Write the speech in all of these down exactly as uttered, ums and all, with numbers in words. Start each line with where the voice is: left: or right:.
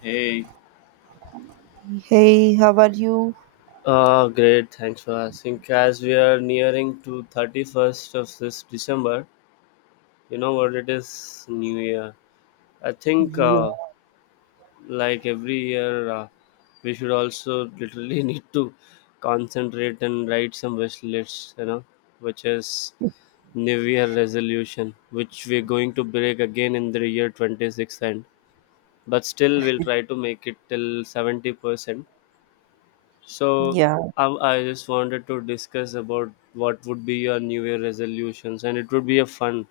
left: Hey.
right: Hey, how are you?
left: Uh, great, thanks for asking. As we are nearing to thirty-first of this December, you know what it is, New Year. I think
right: Yeah,
left: uh, like every year, uh, we should also literally need to concentrate and write some wish lists, you know, which is New Year resolution, which we're going to break again in the year twenty-sixth end. But still, we'll try to make it till seventy percent. So
right: yeah,
left: I, I just wanted to discuss about what would be your New Year resolutions, and it would be a fun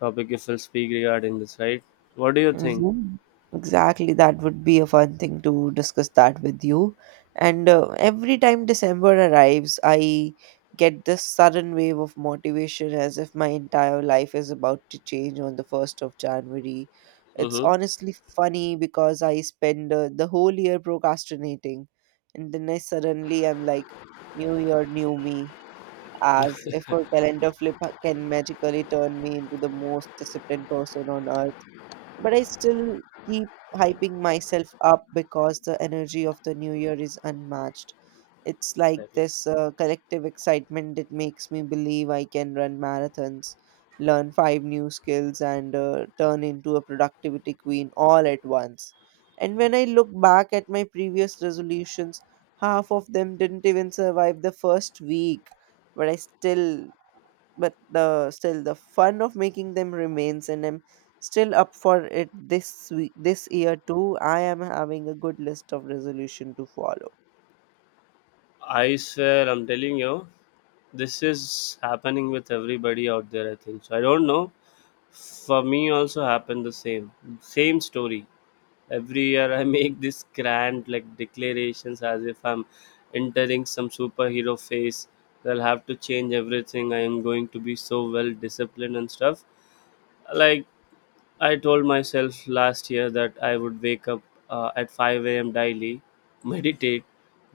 left: topic if we'll speak regarding this, right? What do you think?
right: mhm. Exactly. That would be a fun thing to discuss that with you. And uh, every time December arrives, I get this sudden wave of motivation as if my entire life is about to change on the first of January. It's
left: Mm-hmm.
right: honestly funny because I spend uh, the whole year procrastinating, and then I suddenly am like, New Year, new me, as if a calendar flip ha- can magically turn me into the most disciplined person on earth, but I still keep hyping myself up because the energy of the new year is unmatched. It's like
left: Exactly.
right: this uh, collective excitement that makes me believe I can run marathons, learn five new skills, and uh, turn into a productivity queen all at once. And when I look back at my previous resolutions, half of them didn't even survive the first week, but I still but the still the fun of making them remains, and I'm still up for it. This week, this year too, I am having a good list of resolution to follow.
left: I swear, I'm telling you, this is happening with everybody out there. I think so. I don't know. For me, also happened the same, same story. Every year I make this grand like declarations as if I'm entering some superhero phase. I'll have to change everything. I am going to be so well disciplined and stuff, like, I told myself last year that I would wake up uh, at five a.m daily meditate,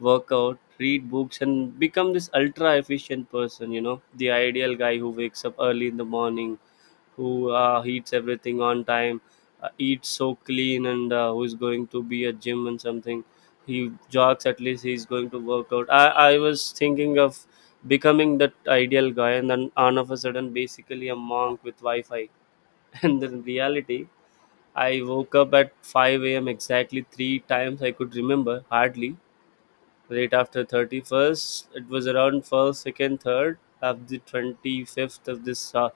left: work out, read books, and become this ultra efficient person, you know the ideal guy who wakes up early in the morning, who uh, eats everything on time, uh, eats so clean, and uh, who is going to be a gym and something. He jogs at least. He's going to work out. I I was thinking of becoming that ideal guy, and then all of a sudden, basically a monk with Wi-Fi. And in reality, I woke up at five a m exactly three times I could remember, hardly. Right after thirty-first, it was around first, second, third of the twenty-fifth of this uh,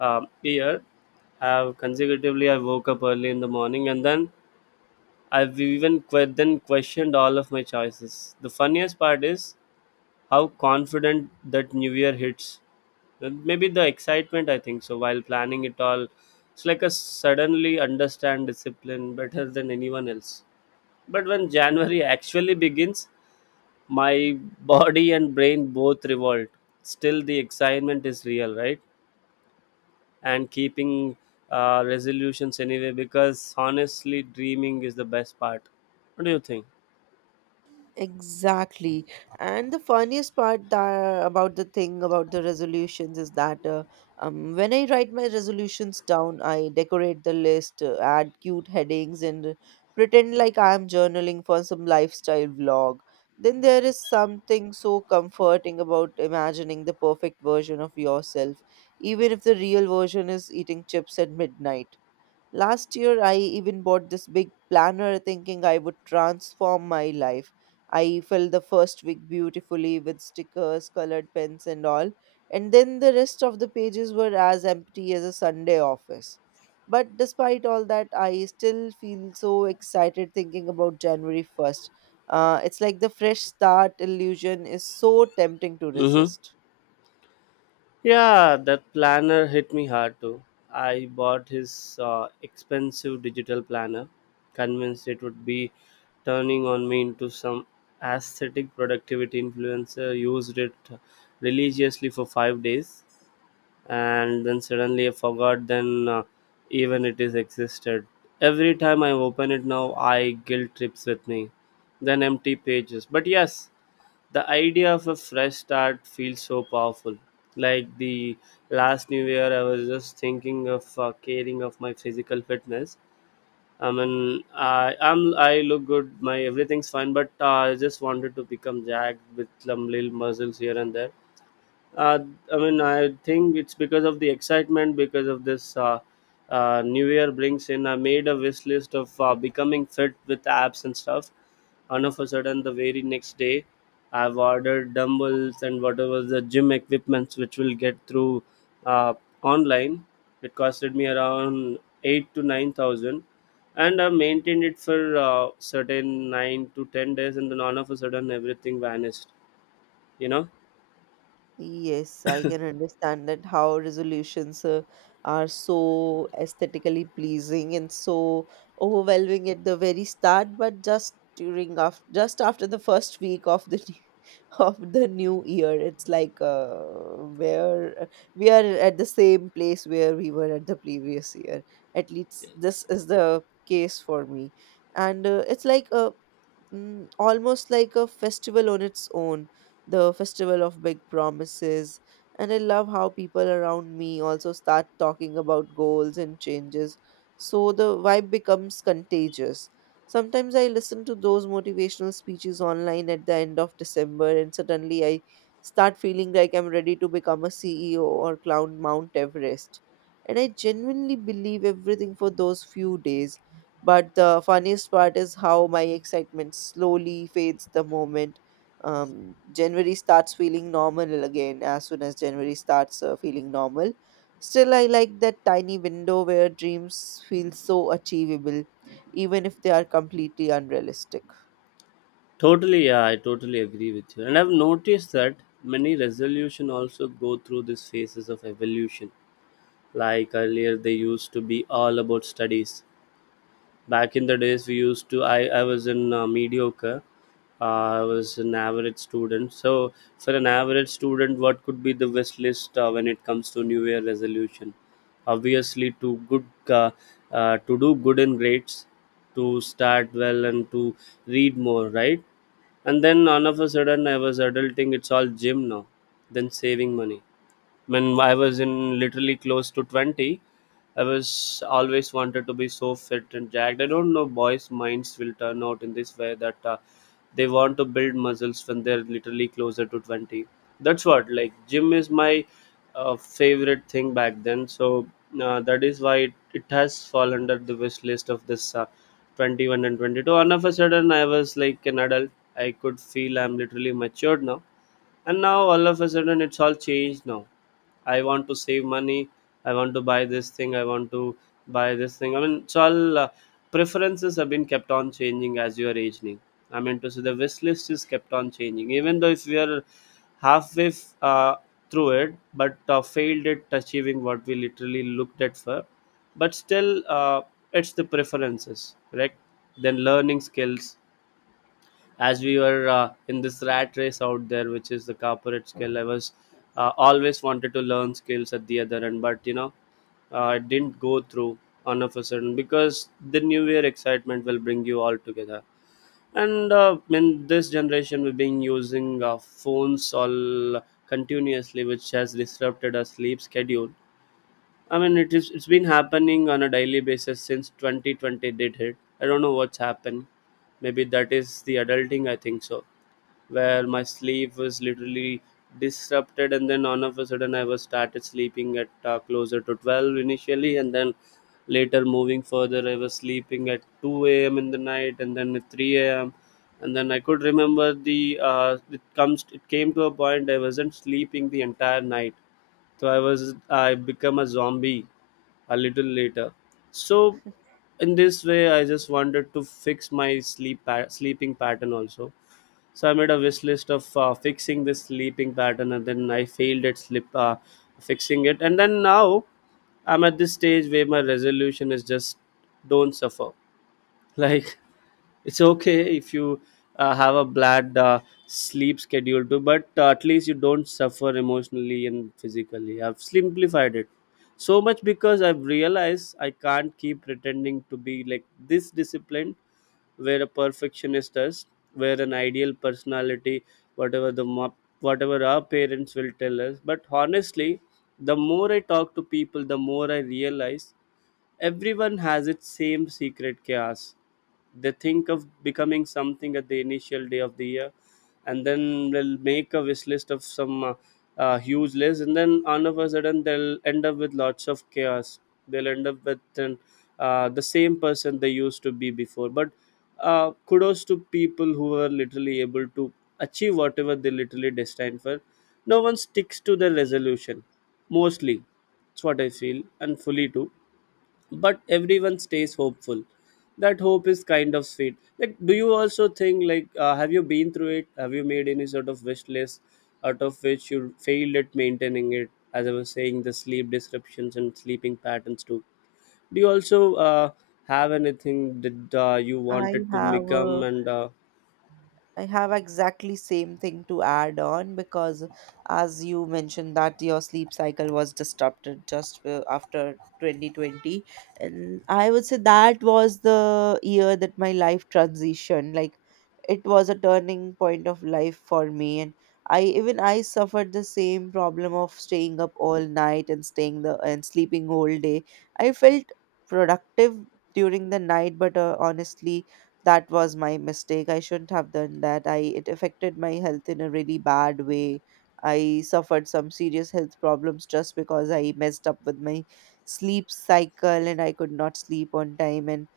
left: um year. Have consecutively, I woke up early in the morning, and then I've even que- then questioned all of my choices. The funniest part is how confident that New Year hits. Uh, Maybe the excitement, I think so, while planning it all. It's like a suddenly understand discipline better than anyone else. But when January actually begins, my body and brain both revolt. Still the excitement is real, right? And keeping uh, resolutions anyway, because honestly dreaming is the best part. What do you think?
right: Exactly. And the funniest part that, about the thing about the resolutions is that uh, um, when I write my resolutions down, I decorate the list, uh, add cute headings, and pretend like I am journaling for some lifestyle vlog. Then there is something so comforting about imagining the perfect version of yourself, even if the real version is eating chips at midnight. Last year, I even bought this big planner thinking I would transform my life. I filled the first week beautifully with stickers, colored pens, and all, and then the rest of the pages were as empty as a Sunday office. But despite all that, I still feel so excited thinking about January first. Uh, it's like the fresh start illusion is so tempting to
left: Mm-hmm.
right: resist.
left: Yeah, that planner hit me hard too. I bought his uh, expensive digital planner, convinced it would be turning on me into some aesthetic productivity influencer. Used it religiously for five days, and then suddenly I forgot then uh, even it is existed. Every time I open it now, I guilt trips with me, then empty pages. But yes, the idea of a fresh start feels so powerful. Like the last New Year, I was just thinking of uh, caring of my physical fitness. I mean, I am I look good. My everything's fine, but uh, I just wanted to become jacked with some little muscles here and there. uh, I mean, I think it's because of the excitement, because of this uh, uh, New Year brings in. I made a wish list of uh, becoming fit with apps and stuff. And of a sudden, the very next day, I've ordered dumbbells and whatever the gym equipments which will get through uh, online. It costed me around eight to nine thousand, and I maintained it for uh, certain nine to ten days, and then all of a sudden, everything vanished. You know.
right: Yes, I can understand that how resolutions uh, are so aesthetically pleasing and so overwhelming at the very start, but just during after just after the first week of the new- of the new year, it's like uh, where we are at the same place where we were at the previous year. At least this is the case for me, and uh, it's like a mm, almost like a festival on its own, the festival of big promises. And I love how people around me also start talking about goals and changes, so the vibe becomes contagious. Sometimes I listen to those motivational speeches online at the end of December, and suddenly I start feeling like I'm ready to become a C E O or climb Mount Everest. And I genuinely believe everything for those few days. But the funniest part is how my excitement slowly fades the moment um, January starts feeling normal again as soon as January starts uh, feeling normal. Still, I like that tiny window where dreams feel so achievable, even if they are completely unrealistic.
left: Totally, yeah, I totally agree with you. And I've noticed that many resolution also go through these phases of evolution. Like earlier, they used to be all about studies. Back in the days, we used to, I, I was in uh, mediocre, uh, I was an average student. So, for an average student, what could be the wish list uh, when it comes to New Year resolution? Obviously, to good, uh, uh, to do good in grades, to start well, and to read more, right? And then all of a sudden, I was adulting. It's all gym now, then saving money. When I was in literally close to twenty, I was always wanted to be so fit and jacked. I don't know, boys' minds will turn out in this way that uh, they want to build muscles when they're literally closer to twenty. That's what, like, gym is my uh, favorite thing back then. So uh, that is why it, it has fallen under the wish list of this uh, twenty-one and twenty-two. And of a sudden, I was like an adult. I could feel I'm literally matured now. And now all of a sudden, it's all changed now. I want to save money. I want to buy this thing. I want to buy this thing. I mean, so all uh, preferences have been kept on changing as you are aging. I mean to say the wish list is kept on changing, even though if we are halfway f- uh, through it, but uh, failed at achieving what we literally looked at for. But still, uh, it's the preferences, correct? Then learning skills, as we were uh, in this rat race out there which is the corporate skill. I was uh, always wanted to learn skills at the other end, but you know uh, it didn't go through on of a sudden, because the new year excitement will bring you all together, and uh, in this generation we've been using uh, phones all continuously, which has disrupted our sleep schedule. I mean, it is it's been happening on a daily basis since twenty twenty did hit. I don't know what's happened. Maybe that is the adulting, I think so, where my sleep was literally disrupted, and then all of a sudden I was started sleeping at uh, closer to twelve initially, and then later moving further I was sleeping at two a m in the night, and then at three a m. And then I could remember, the uh, it comes it came to a point I wasn't sleeping the entire night. So i was i become a zombie a little later. So in this way I just wanted to fix my sleep pa- sleeping pattern also. So I made a wish list of uh, fixing this sleeping pattern, and then I failed at sleep uh, fixing it, and then now I'm at this stage where my resolution is just don't suffer. Like, it's okay if you uh, have a bad uh, sleep schedule too, but uh, at least you don't suffer emotionally and physically. I've simplified it so much, because I've realized I can't keep pretending to be like this disciplined, where a perfectionist is, where an ideal personality, whatever the mo- whatever our parents will tell us. But honestly, the more I talk to people, the more I realize, everyone has its same secret chaos. They think of becoming something at the initial day of the year, and then they'll make a wish list of some uh, uh, huge list, and then all of a sudden they'll end up with lots of chaos. They'll end up with an, uh, the same person they used to be before. But uh, kudos to people who are literally able to achieve whatever they literally destined for. No one sticks to their resolution, mostly. That's what I feel, and fully too. But everyone stays hopeful, that hope is kind of sweet. Like, do you also think, like, uh, have you been through it, have you made any sort of wish list out of which you failed at maintaining it? As I was saying, the sleep disruptions and sleeping patterns too. Do you also uh, have anything that uh, you
right: I
left: wanted to
right: have
left: become,
right: a
left: and uh,
right: I have exactly same thing to add on, because as you mentioned that your sleep cycle was disrupted just uh, after twenty twenty, and I would say that was the year that my life transitioned. Like, it was a turning point of life for me, and I even I suffered the same problem of staying up all night and staying the and sleeping whole day. I felt productive during the night, but uh, honestly, that was my mistake. I shouldn't have done that. I It affected my health in a really bad way. I suffered some serious health problems just because I messed up with my sleep cycle and I could not sleep on time, and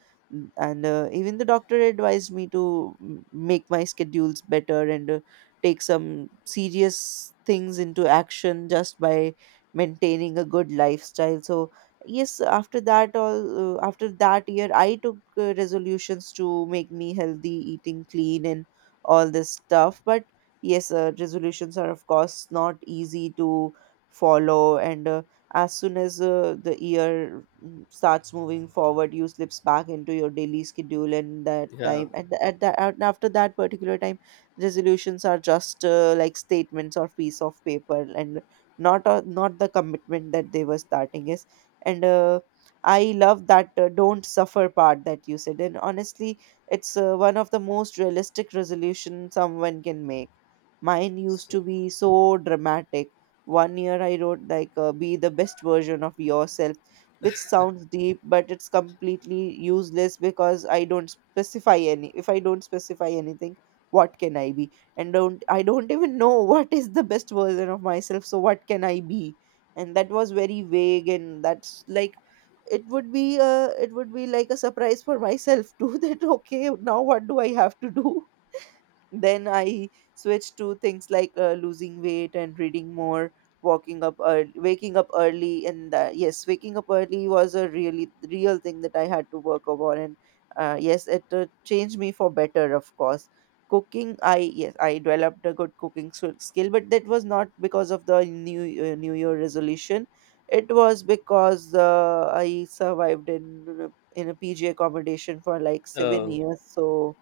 right: and uh, even the doctor advised me to m- make my schedules better and uh, take some serious things into action just by maintaining a good lifestyle. So yes, after that all uh, after that year, I took uh, resolutions to make me healthy, eating clean and all this stuff. But yes, uh, resolutions are of course not easy to follow, and uh, as soon as uh, the year mm, starts moving forward, you slips back into your daily schedule, and that
left: yeah?
right: time at, the, at that at, after that particular time, resolutions are just uh, like statements or piece of paper and not a, not the commitment that they were starting. And uh, I love that uh, don't suffer part that you said, and honestly, it's uh, one of the most realistic resolution someone can make. Mine used to be so dramatic. One year I wrote like uh, be the best version of yourself, which sounds deep but it's completely useless because i don't specify any if I don't specify anything, what can I be? And don't I don't even know what is the best version of myself, so what can I be? And that was very vague, and that's like it would be uh it would be like a surprise for myself too that okay, now what do I have to do? Then I switched to things like uh, losing weight and reading more, walking up early, waking up early. And uh, yes, waking up early was a really real thing that I had to work upon. And uh, yes, it uh, changed me for better, of course. Cooking, i yes I developed a good cooking sk- skill, but that was not because of the new uh, new year resolution. It was because uh, I survived in uh, in a pg accommodation for like seven
left: Oh,
right: years. So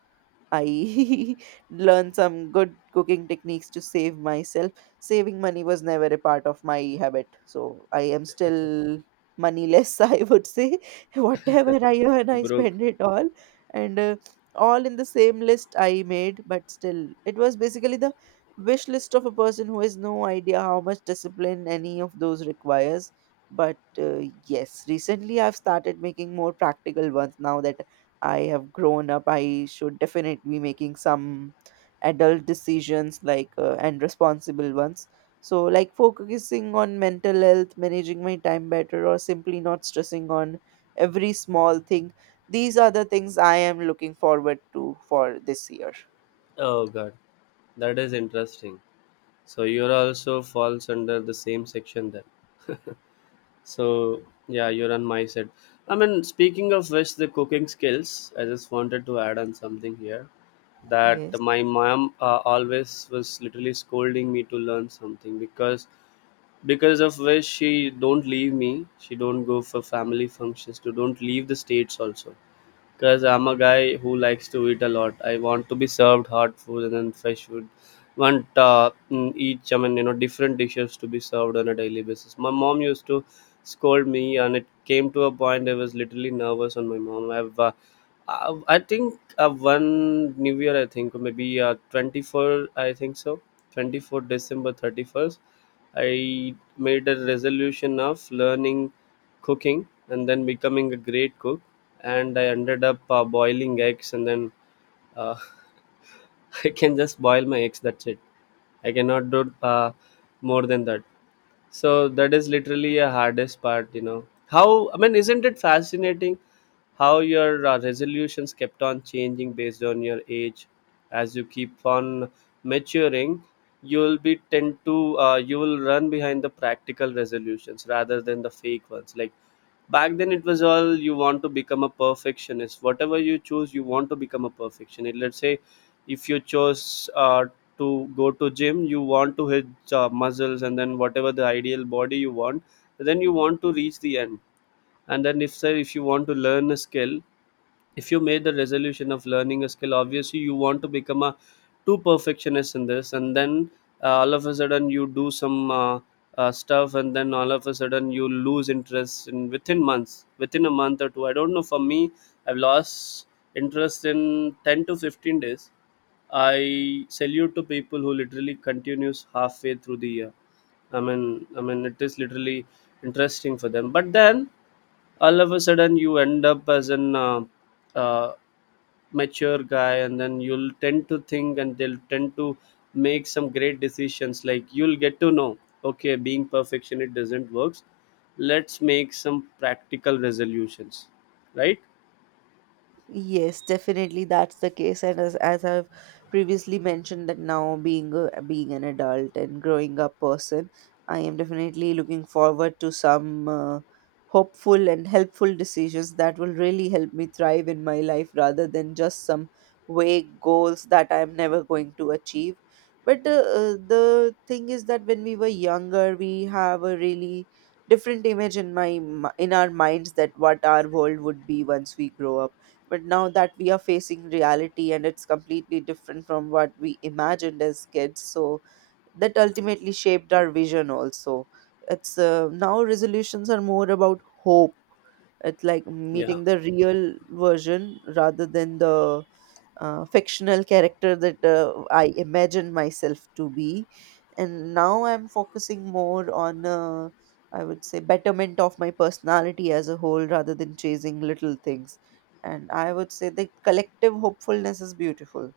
right: I learned some good cooking techniques to save myself. Saving money was never a part of my habit, so I am still moneyless, I would say. Whatever I earn, I
left: Brooke.
right: spend it all, and uh, all in the same list I made. But still, it was basically the wish list of a person who has no idea how much discipline any of those requires. But uh, yes, recently I've started making more practical ones. Now that I have grown up, I should definitely be making some adult decisions, like uh, and responsible ones. So like focusing on mental health, managing my time better, or simply not stressing on every small thing. These are the things I am looking forward to for this year.
left: Oh god, that is interesting. So you're also falls under the same section then. So yeah, you're on my side. I mean, speaking of which, the cooking skills. I just wanted to add on something here, that
right: Yes.
left: my mom uh, always was literally scolding me to learn something, because because of which she don't leave me. She don't go for family functions. To don't leave the states also. Because I'm a guy who likes to eat a lot. I want to be served hot food and then fresh food. Want uh, mm, each, I mean, you know, different dishes to be served on a daily basis. My mom used to scold me, and it came to a point I was literally nervous on my mom. I've, uh, I I think uh, one New Year, I think, or maybe uh, twenty-four, I think so, twenty-four December thirty-first. I made a resolution of learning cooking and then becoming a great cook, and I ended up uh, boiling eggs, and then uh, I can just boil my eggs. That's it. I cannot do uh, more than that. So that is literally a hardest part, you know. How I mean, isn't it fascinating how your uh, resolutions kept on changing based on your age? As you keep on maturing, you will be tend to uh, you will run behind the practical resolutions rather than the fake ones. Like back then it was all you want to become a perfectionist, whatever you choose you want to become a perfectionist. Let's say if you chose uh, to go to gym, you want to hit uh, muscles and then whatever the ideal body you want, then you want to reach the end. And then if say if you want to learn a skill, if you made the resolution of learning a skill, obviously you want to become a too perfectionist in this, and then uh, all of a sudden you do some uh, uh, stuff, and then all of a sudden you lose interest in within months, within a month or two. I don't know, for me I've lost interest in ten to fifteen days. I salute to people who literally continues halfway through the year. I mean, I mean, it is literally interesting for them. But then all of a sudden, you end up as an uh, uh, mature guy, and then you'll tend to think and they'll tend to make some great decisions. Like you'll get to know, okay, being perfectionist doesn't works, let's make some practical resolutions, right?
right: Yes, definitely that's the case. And as, as I've previously mentioned that now being a, being an adult and growing up person, I am definitely looking forward to some uh, hopeful and helpful decisions that will really help me thrive in my life rather than just some vague goals that I'm never going to achieve. But the uh, the thing is that when we were younger, we have a really different image in my mi- in our minds that what our world would be once we grow up. But now that we are facing reality and it's completely different from what we imagined as kids, so that ultimately shaped our vision also. It's uh, now resolutions are more about hope. It's like
left: Yeah.
right: meeting the real version rather than the uh, fictional character that uh, I imagine myself to be. And now I'm focusing more on, uh, I would say, betterment of my personality as a whole rather than chasing little things. And I would say the collective hopefulness is beautiful.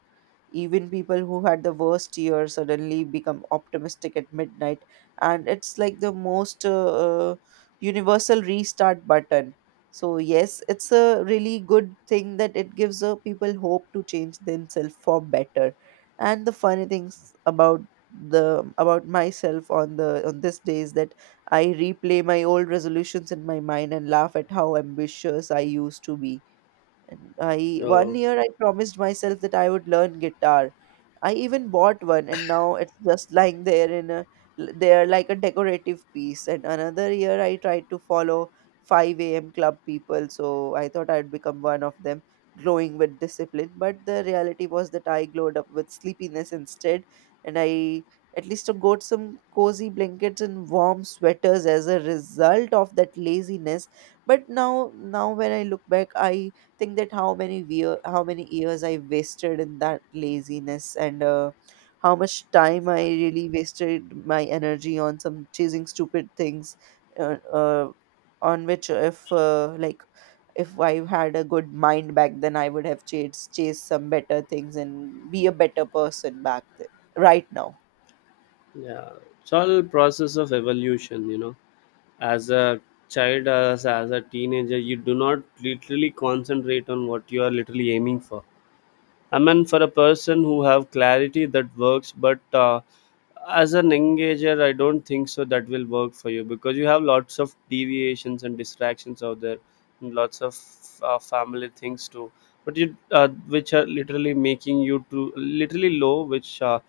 right: Even people who had the worst year suddenly become optimistic at midnight, and it's like the most uh, uh, universal restart button. So yes, it's a really good thing that it gives uh, people hope to change themselves for better. And the funny things about the about myself on the on this day is that I replay my old resolutions in my mind and laugh at how ambitious I used to be. And I One
left: uh,
right: year I promised myself that I would learn guitar. I even bought one and now it's just lying there in a l- there like a decorative piece. And another year I tried to follow five a m club people, so I thought I'd become one of them, glowing with discipline. But the reality was that I glowed up with sleepiness instead, and I at least got some cozy blankets and warm sweaters as a result of that laziness. But now now when I look back, I think that how many year, how many years I wasted in that laziness, and uh, how much time I really wasted my energy on some chasing stupid things, uh, uh, on which if uh, like if I had a good mind back then, I would have chased chased some better things and be a better person back then, right now.
left: yeah, it's all process of evolution, you know. As a child, as, as a teenager you do not literally concentrate on what you are literally aiming for. I mean, for a person who have clarity that works, but uh, as an engager, I don't think so that will work for you, because you have lots of deviations and distractions out there, and lots of uh, family things too. But you, uh, which are literally making you to literally low, which uh,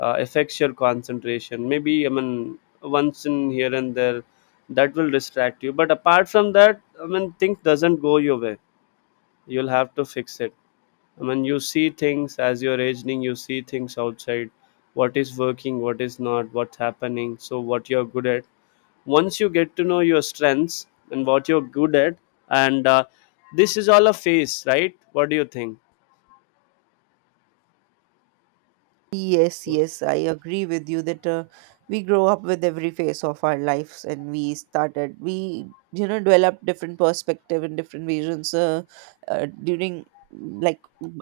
left: uh, affects your concentration. Maybe I mean once in here and there, that will distract you. But apart from that, I mean, things doesn't go your way. You'll have to fix it. When you see things as you're aging, you see things outside, what is working, what is not, what's happening, so what you're good at. Once you get to know your strengths and what you're good at, and uh, this is all a phase, right? What do you think?
right: Yes, yes, I agree with you that uh, we grow up with every phase of our lives, and we started we you know, develop different perspective and different visions. Uh, uh, during like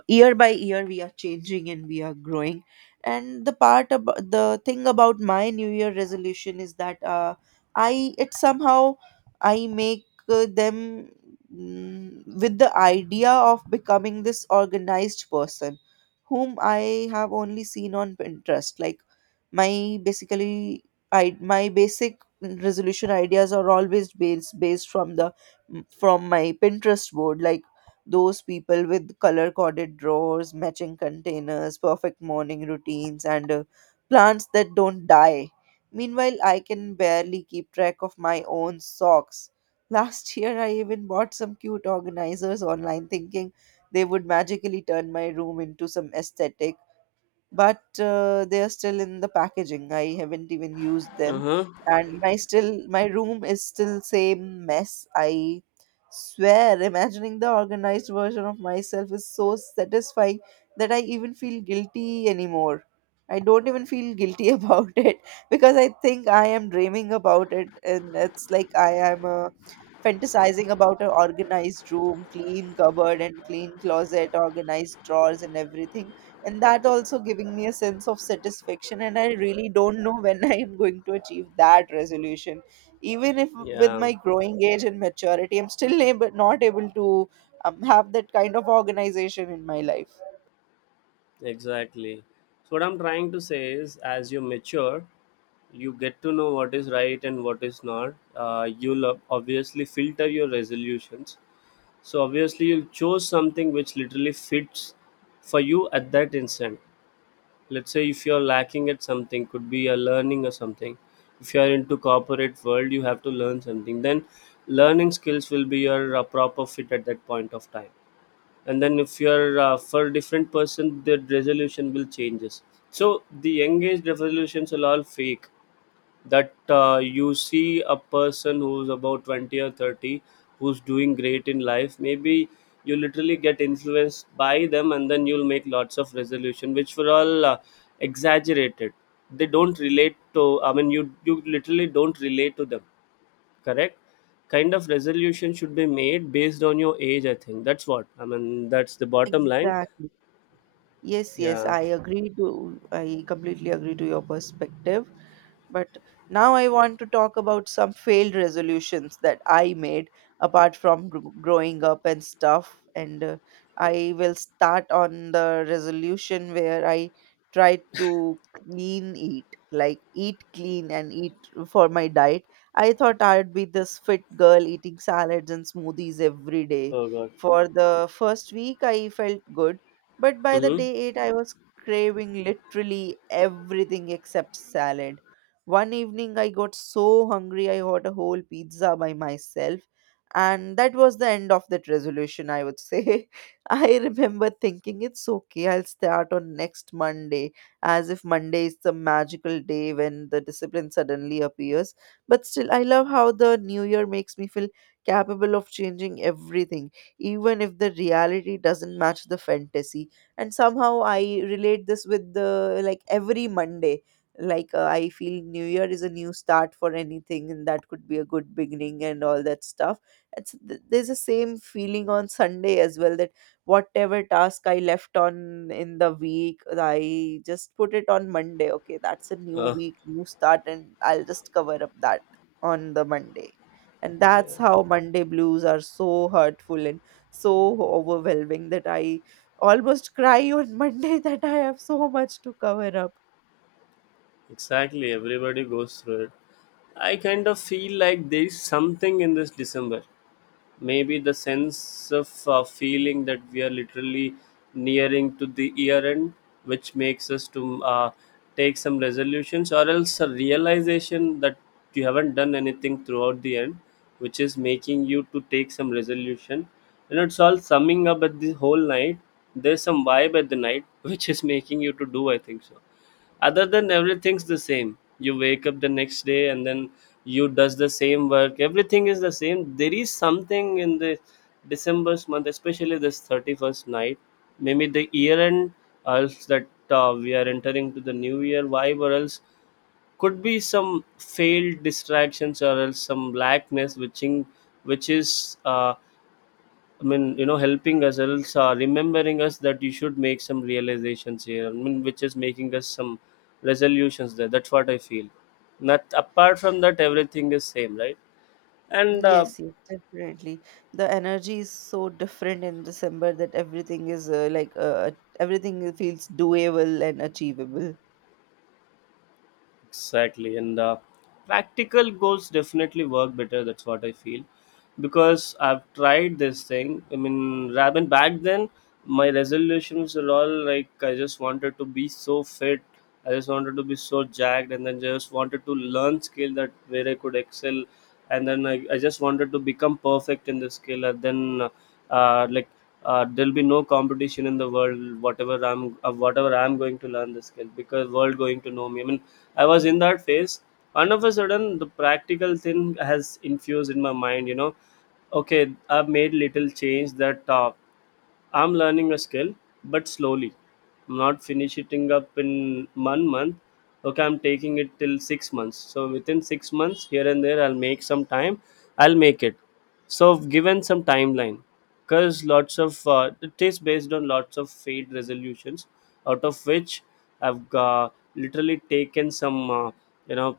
right: year by year, we are changing and we are growing. And the part about the thing about my New Year resolution is that uh, I it somehow I make uh, them mm, with the idea of becoming this organized person whom I have only seen on Pinterest. Like my basically, I my basic resolution ideas are always based based from the from my Pinterest board. Like those people with color coded drawers, matching containers, perfect morning routines, and uh, plants that don't die. Meanwhile, I can barely keep track of my own socks. Last year, I even bought some cute organizers online thinking they would magically turn my room into some aesthetic, but uh, they are still in the packaging. I haven't even used them,
left: Uh-huh.
right: and my still my room is still same mess. I swear, imagining the organized version of myself is so satisfying that I even feel guilty anymore. I don't even feel guilty about it because I think I am dreaming about it, and it's like I am uh, fantasizing about an organized room, clean cupboard, and clean closet, organized drawers, and everything, and that also giving me a sense of satisfaction. And I really don't know when I am going to achieve that resolution, even if with
left: Yeah.
right: my growing age and maturity I'm still able, not able to um, have that kind of organization in my life.
left: Exactly, so what I'm trying to say is, as you mature, you get to know what is right and what is not. Uh, you'll ob- obviously filter your resolutions. So obviously you'll choose something which literally fits for you at that instant. Let's say if you're lacking at something, could be a learning or something. If you're into corporate world, you have to learn something. Then learning skills will be your uh, proper fit at that point of time. And then if you're uh, for different person, the resolution will changes. So the young age resolutions are all fake, that uh, you see a person who's about twenty or thirty, who's doing great in life. Maybe you literally get influenced by them, and then you'll make lots of resolution which were all uh, exaggerated. They don't relate to, I mean, you you literally don't relate to them. Correct kind of resolution should be made based on your age. I think that's what I mean, that's the bottom line.
right: Exactly. Yes, yes,
left: Yeah.
right: I agree to, I completely agree to your perspective. But now I want to talk about some failed resolutions that I made apart from gr- growing up and stuff. And uh, I will start on the resolution where I tried to clean eat, like eat clean and eat for my diet. I thought I'd be this fit girl eating salads and smoothies every day.
left: Oh god.
right: For the first week, I felt good, but by the
left: Mm-hmm.
right: day eight, I was craving literally everything except salad. One evening, I got so hungry, I got a whole pizza by myself. And that was the end of that resolution, I would say. I remember thinking it's okay, I'll start on next Monday, as if Monday is the magical day when the discipline suddenly appears. But still, I love how the new year makes me feel capable of changing everything, even if the reality doesn't match the fantasy. And somehow I relate this with the like every Monday. Like uh, I feel new year is a new start for anything and that could be a good beginning and all that stuff. It's th- there's the same feeling on Sunday as well, that whatever task I left on in the week I just put it on Monday. Okay, that's a new
left: uh,
right: week, new start, and I'll just cover up that on the Monday. And that's
left: yeah.
right: how Monday blues are so hurtful and so overwhelming that I almost cry on Monday that I have so much to cover up.
left: Exactly, everybody goes through it. I kind of feel like there is something in this December. Maybe the sense of uh, feeling that we are literally nearing to the year end, which makes us to uh, take some resolutions, or else a realization that you haven't done anything throughout the end, which is making you to take some resolution. You know, it's all summing up at the whole night. There's some vibe at the night, which is making you to do. I think so other than everything's the same, you wake up the next day and then you does the same work, everything is the same. There is something in the december's month, especially this thirty-first night. Maybe the year end, or else that uh, we are entering to the new year vibe, or else could be some failed distractions or else some blackness which in, which is uh, I mean, you know, helping us else uh, remembering us that you should make some realizations here. I mean, which is making us some resolutions there. That's what I feel. Not apart from that, everything is same, right? And uh,
right: Yes, yes, definitely. The energy is so different in December that everything is uh, like uh, uh, everything feels doable and achievable.
left: exactly, and uh, practical goals definitely work better. That's what I feel, because I've tried this thing. I mean, rather than back then, my resolutions were all like I just wanted to be so fit, I just wanted to be so jacked, and then just wanted to learn skill that where I could excel, and then I, I just wanted to become perfect in the skill, and then uh, like uh, there'll be no competition in the world. Whatever I'm, uh, whatever I'm going to learn the skill, because world going to know me. I mean I was in that phase. And of a sudden, the practical thing has infused in my mind. You know, okay, I've made little change that uh, I'm learning a skill, but slowly. I'm not finishing up in one month. Okay, I'm taking it till six months. So within six months, here and there, I'll make some time. I'll make it. So given some timeline, because lots of uh, it is based on lots of failed resolutions, out of which I've uh, literally taken some, uh, you know,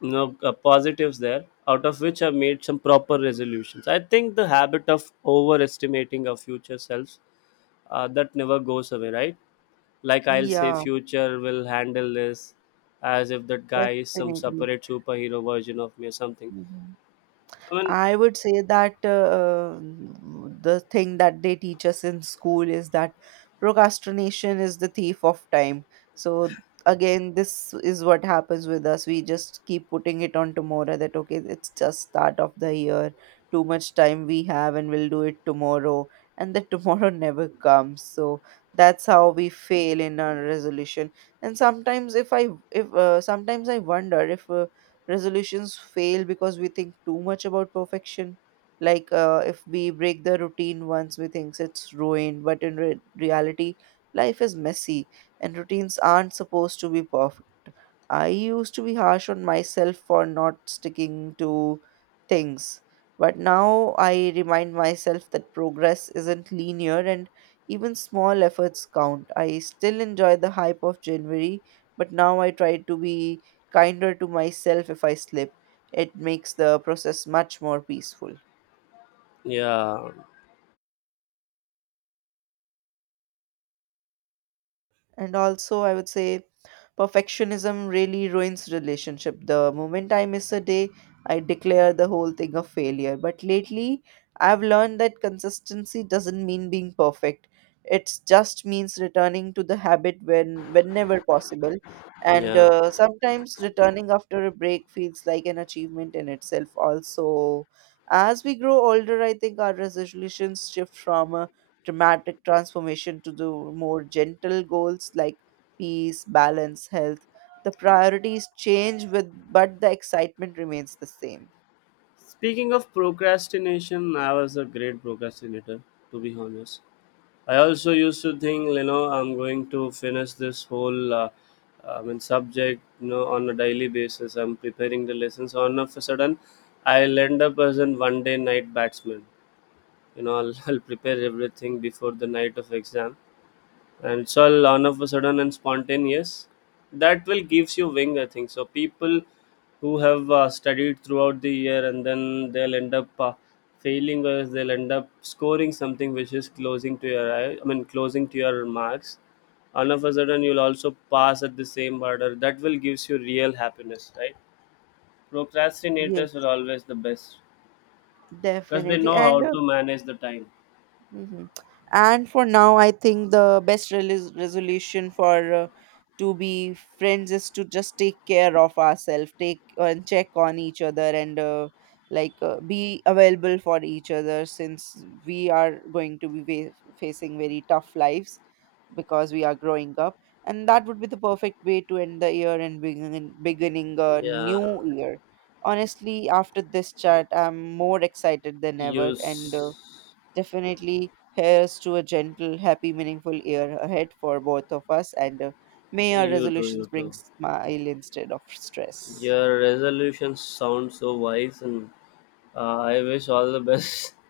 left: you know, uh, positives there. Out of which I've made some proper resolutions. I think the habit of overestimating our future selves uh, that never goes away, right? Like I'll say,
right: Yeah,
left: future will handle this, as if that guy is some
right: definitely.
left: separate superhero version of me or something.
right: Mhm.
left: I mean,
right: I would say that uh, the thing that they teach us in school is that procrastination is the thief of time. So again, this is what happens with us. We just keep putting it on tomorrow that okay, it's just start of the year, too much time we have, and we'll do it tomorrow, and the tomorrow never comes. So that's how we fail in our resolution. And sometimes, if I if uh, sometimes I wonder if uh, resolutions fail because we think too much about perfection. Like uh, if we break the routine once, we think it's ruined. But in re- reality, life is messy, and routines aren't supposed to be perfect. I used to be harsh on myself for not sticking to things, but now I remind myself that progress isn't linear and even small efforts count. I still enjoy the hype of January, but now I try to be kinder to myself if I slip. It makes the process much more peaceful.
left: yeah,
right: And also, I would say perfectionism really ruins relationship. The moment I miss a day, I declare the whole thing a failure. But lately, I've learned that consistency doesn't mean being perfect. It just means returning to the habit when whenever possible. And
left: yeah.
right: uh, sometimes returning after a break feels like an achievement in itself. Also, as we grow older, I think our resolutions shift from a dramatic transformation to the more gentle goals like peace, balance, health. The priorities change with but the excitement remains the same.
left: Speaking of procrastination, I was a great procrastinator, to be honest. I also used to think, you know, I'm going to finish this whole, uh, uh, I mean, subject, you know, on a daily basis. I'm preparing the lessons. On a sudden, I'll end up as an one-day night batsman, you know. I'll, I'll prepare everything before the night of exam, and so I'll all on of a sudden and spontaneous, that will gives you wing. I think so people who have uh, studied throughout the year, and then they'll end up uh, failing, or else they'll end up scoring something which is closing to your eye, I mean closing to your marks. All of a sudden you'll also pass at the same order, that will gives you real happiness, right? Procrastinators are
right: Yes,
left: always the best, because they
right: definitely.
left: know how
right: And uh,
left: to manage the time.
right: mhm. And for now, I think the best relis- resolution for uh, to be friends is to just take care of ourselves, take uh, and check on each other, and uh, like uh, be available for each other since we are going to be va- facing very tough lives, because we are growing up. And that would be the perfect way to end the year and begin, beginning a
left: Yeah.
right: new year. Honestly, after this chat I'm more excited than ever, and
left: Use.
right: uh, definitely, here's to a gentle, happy, meaningful year ahead for both of us. And uh, may our
left: You too, you
right: resolutions
left: too.
right: bring smile instead of stress.
left: Your resolutions sound so wise, and uh, I wish all the best.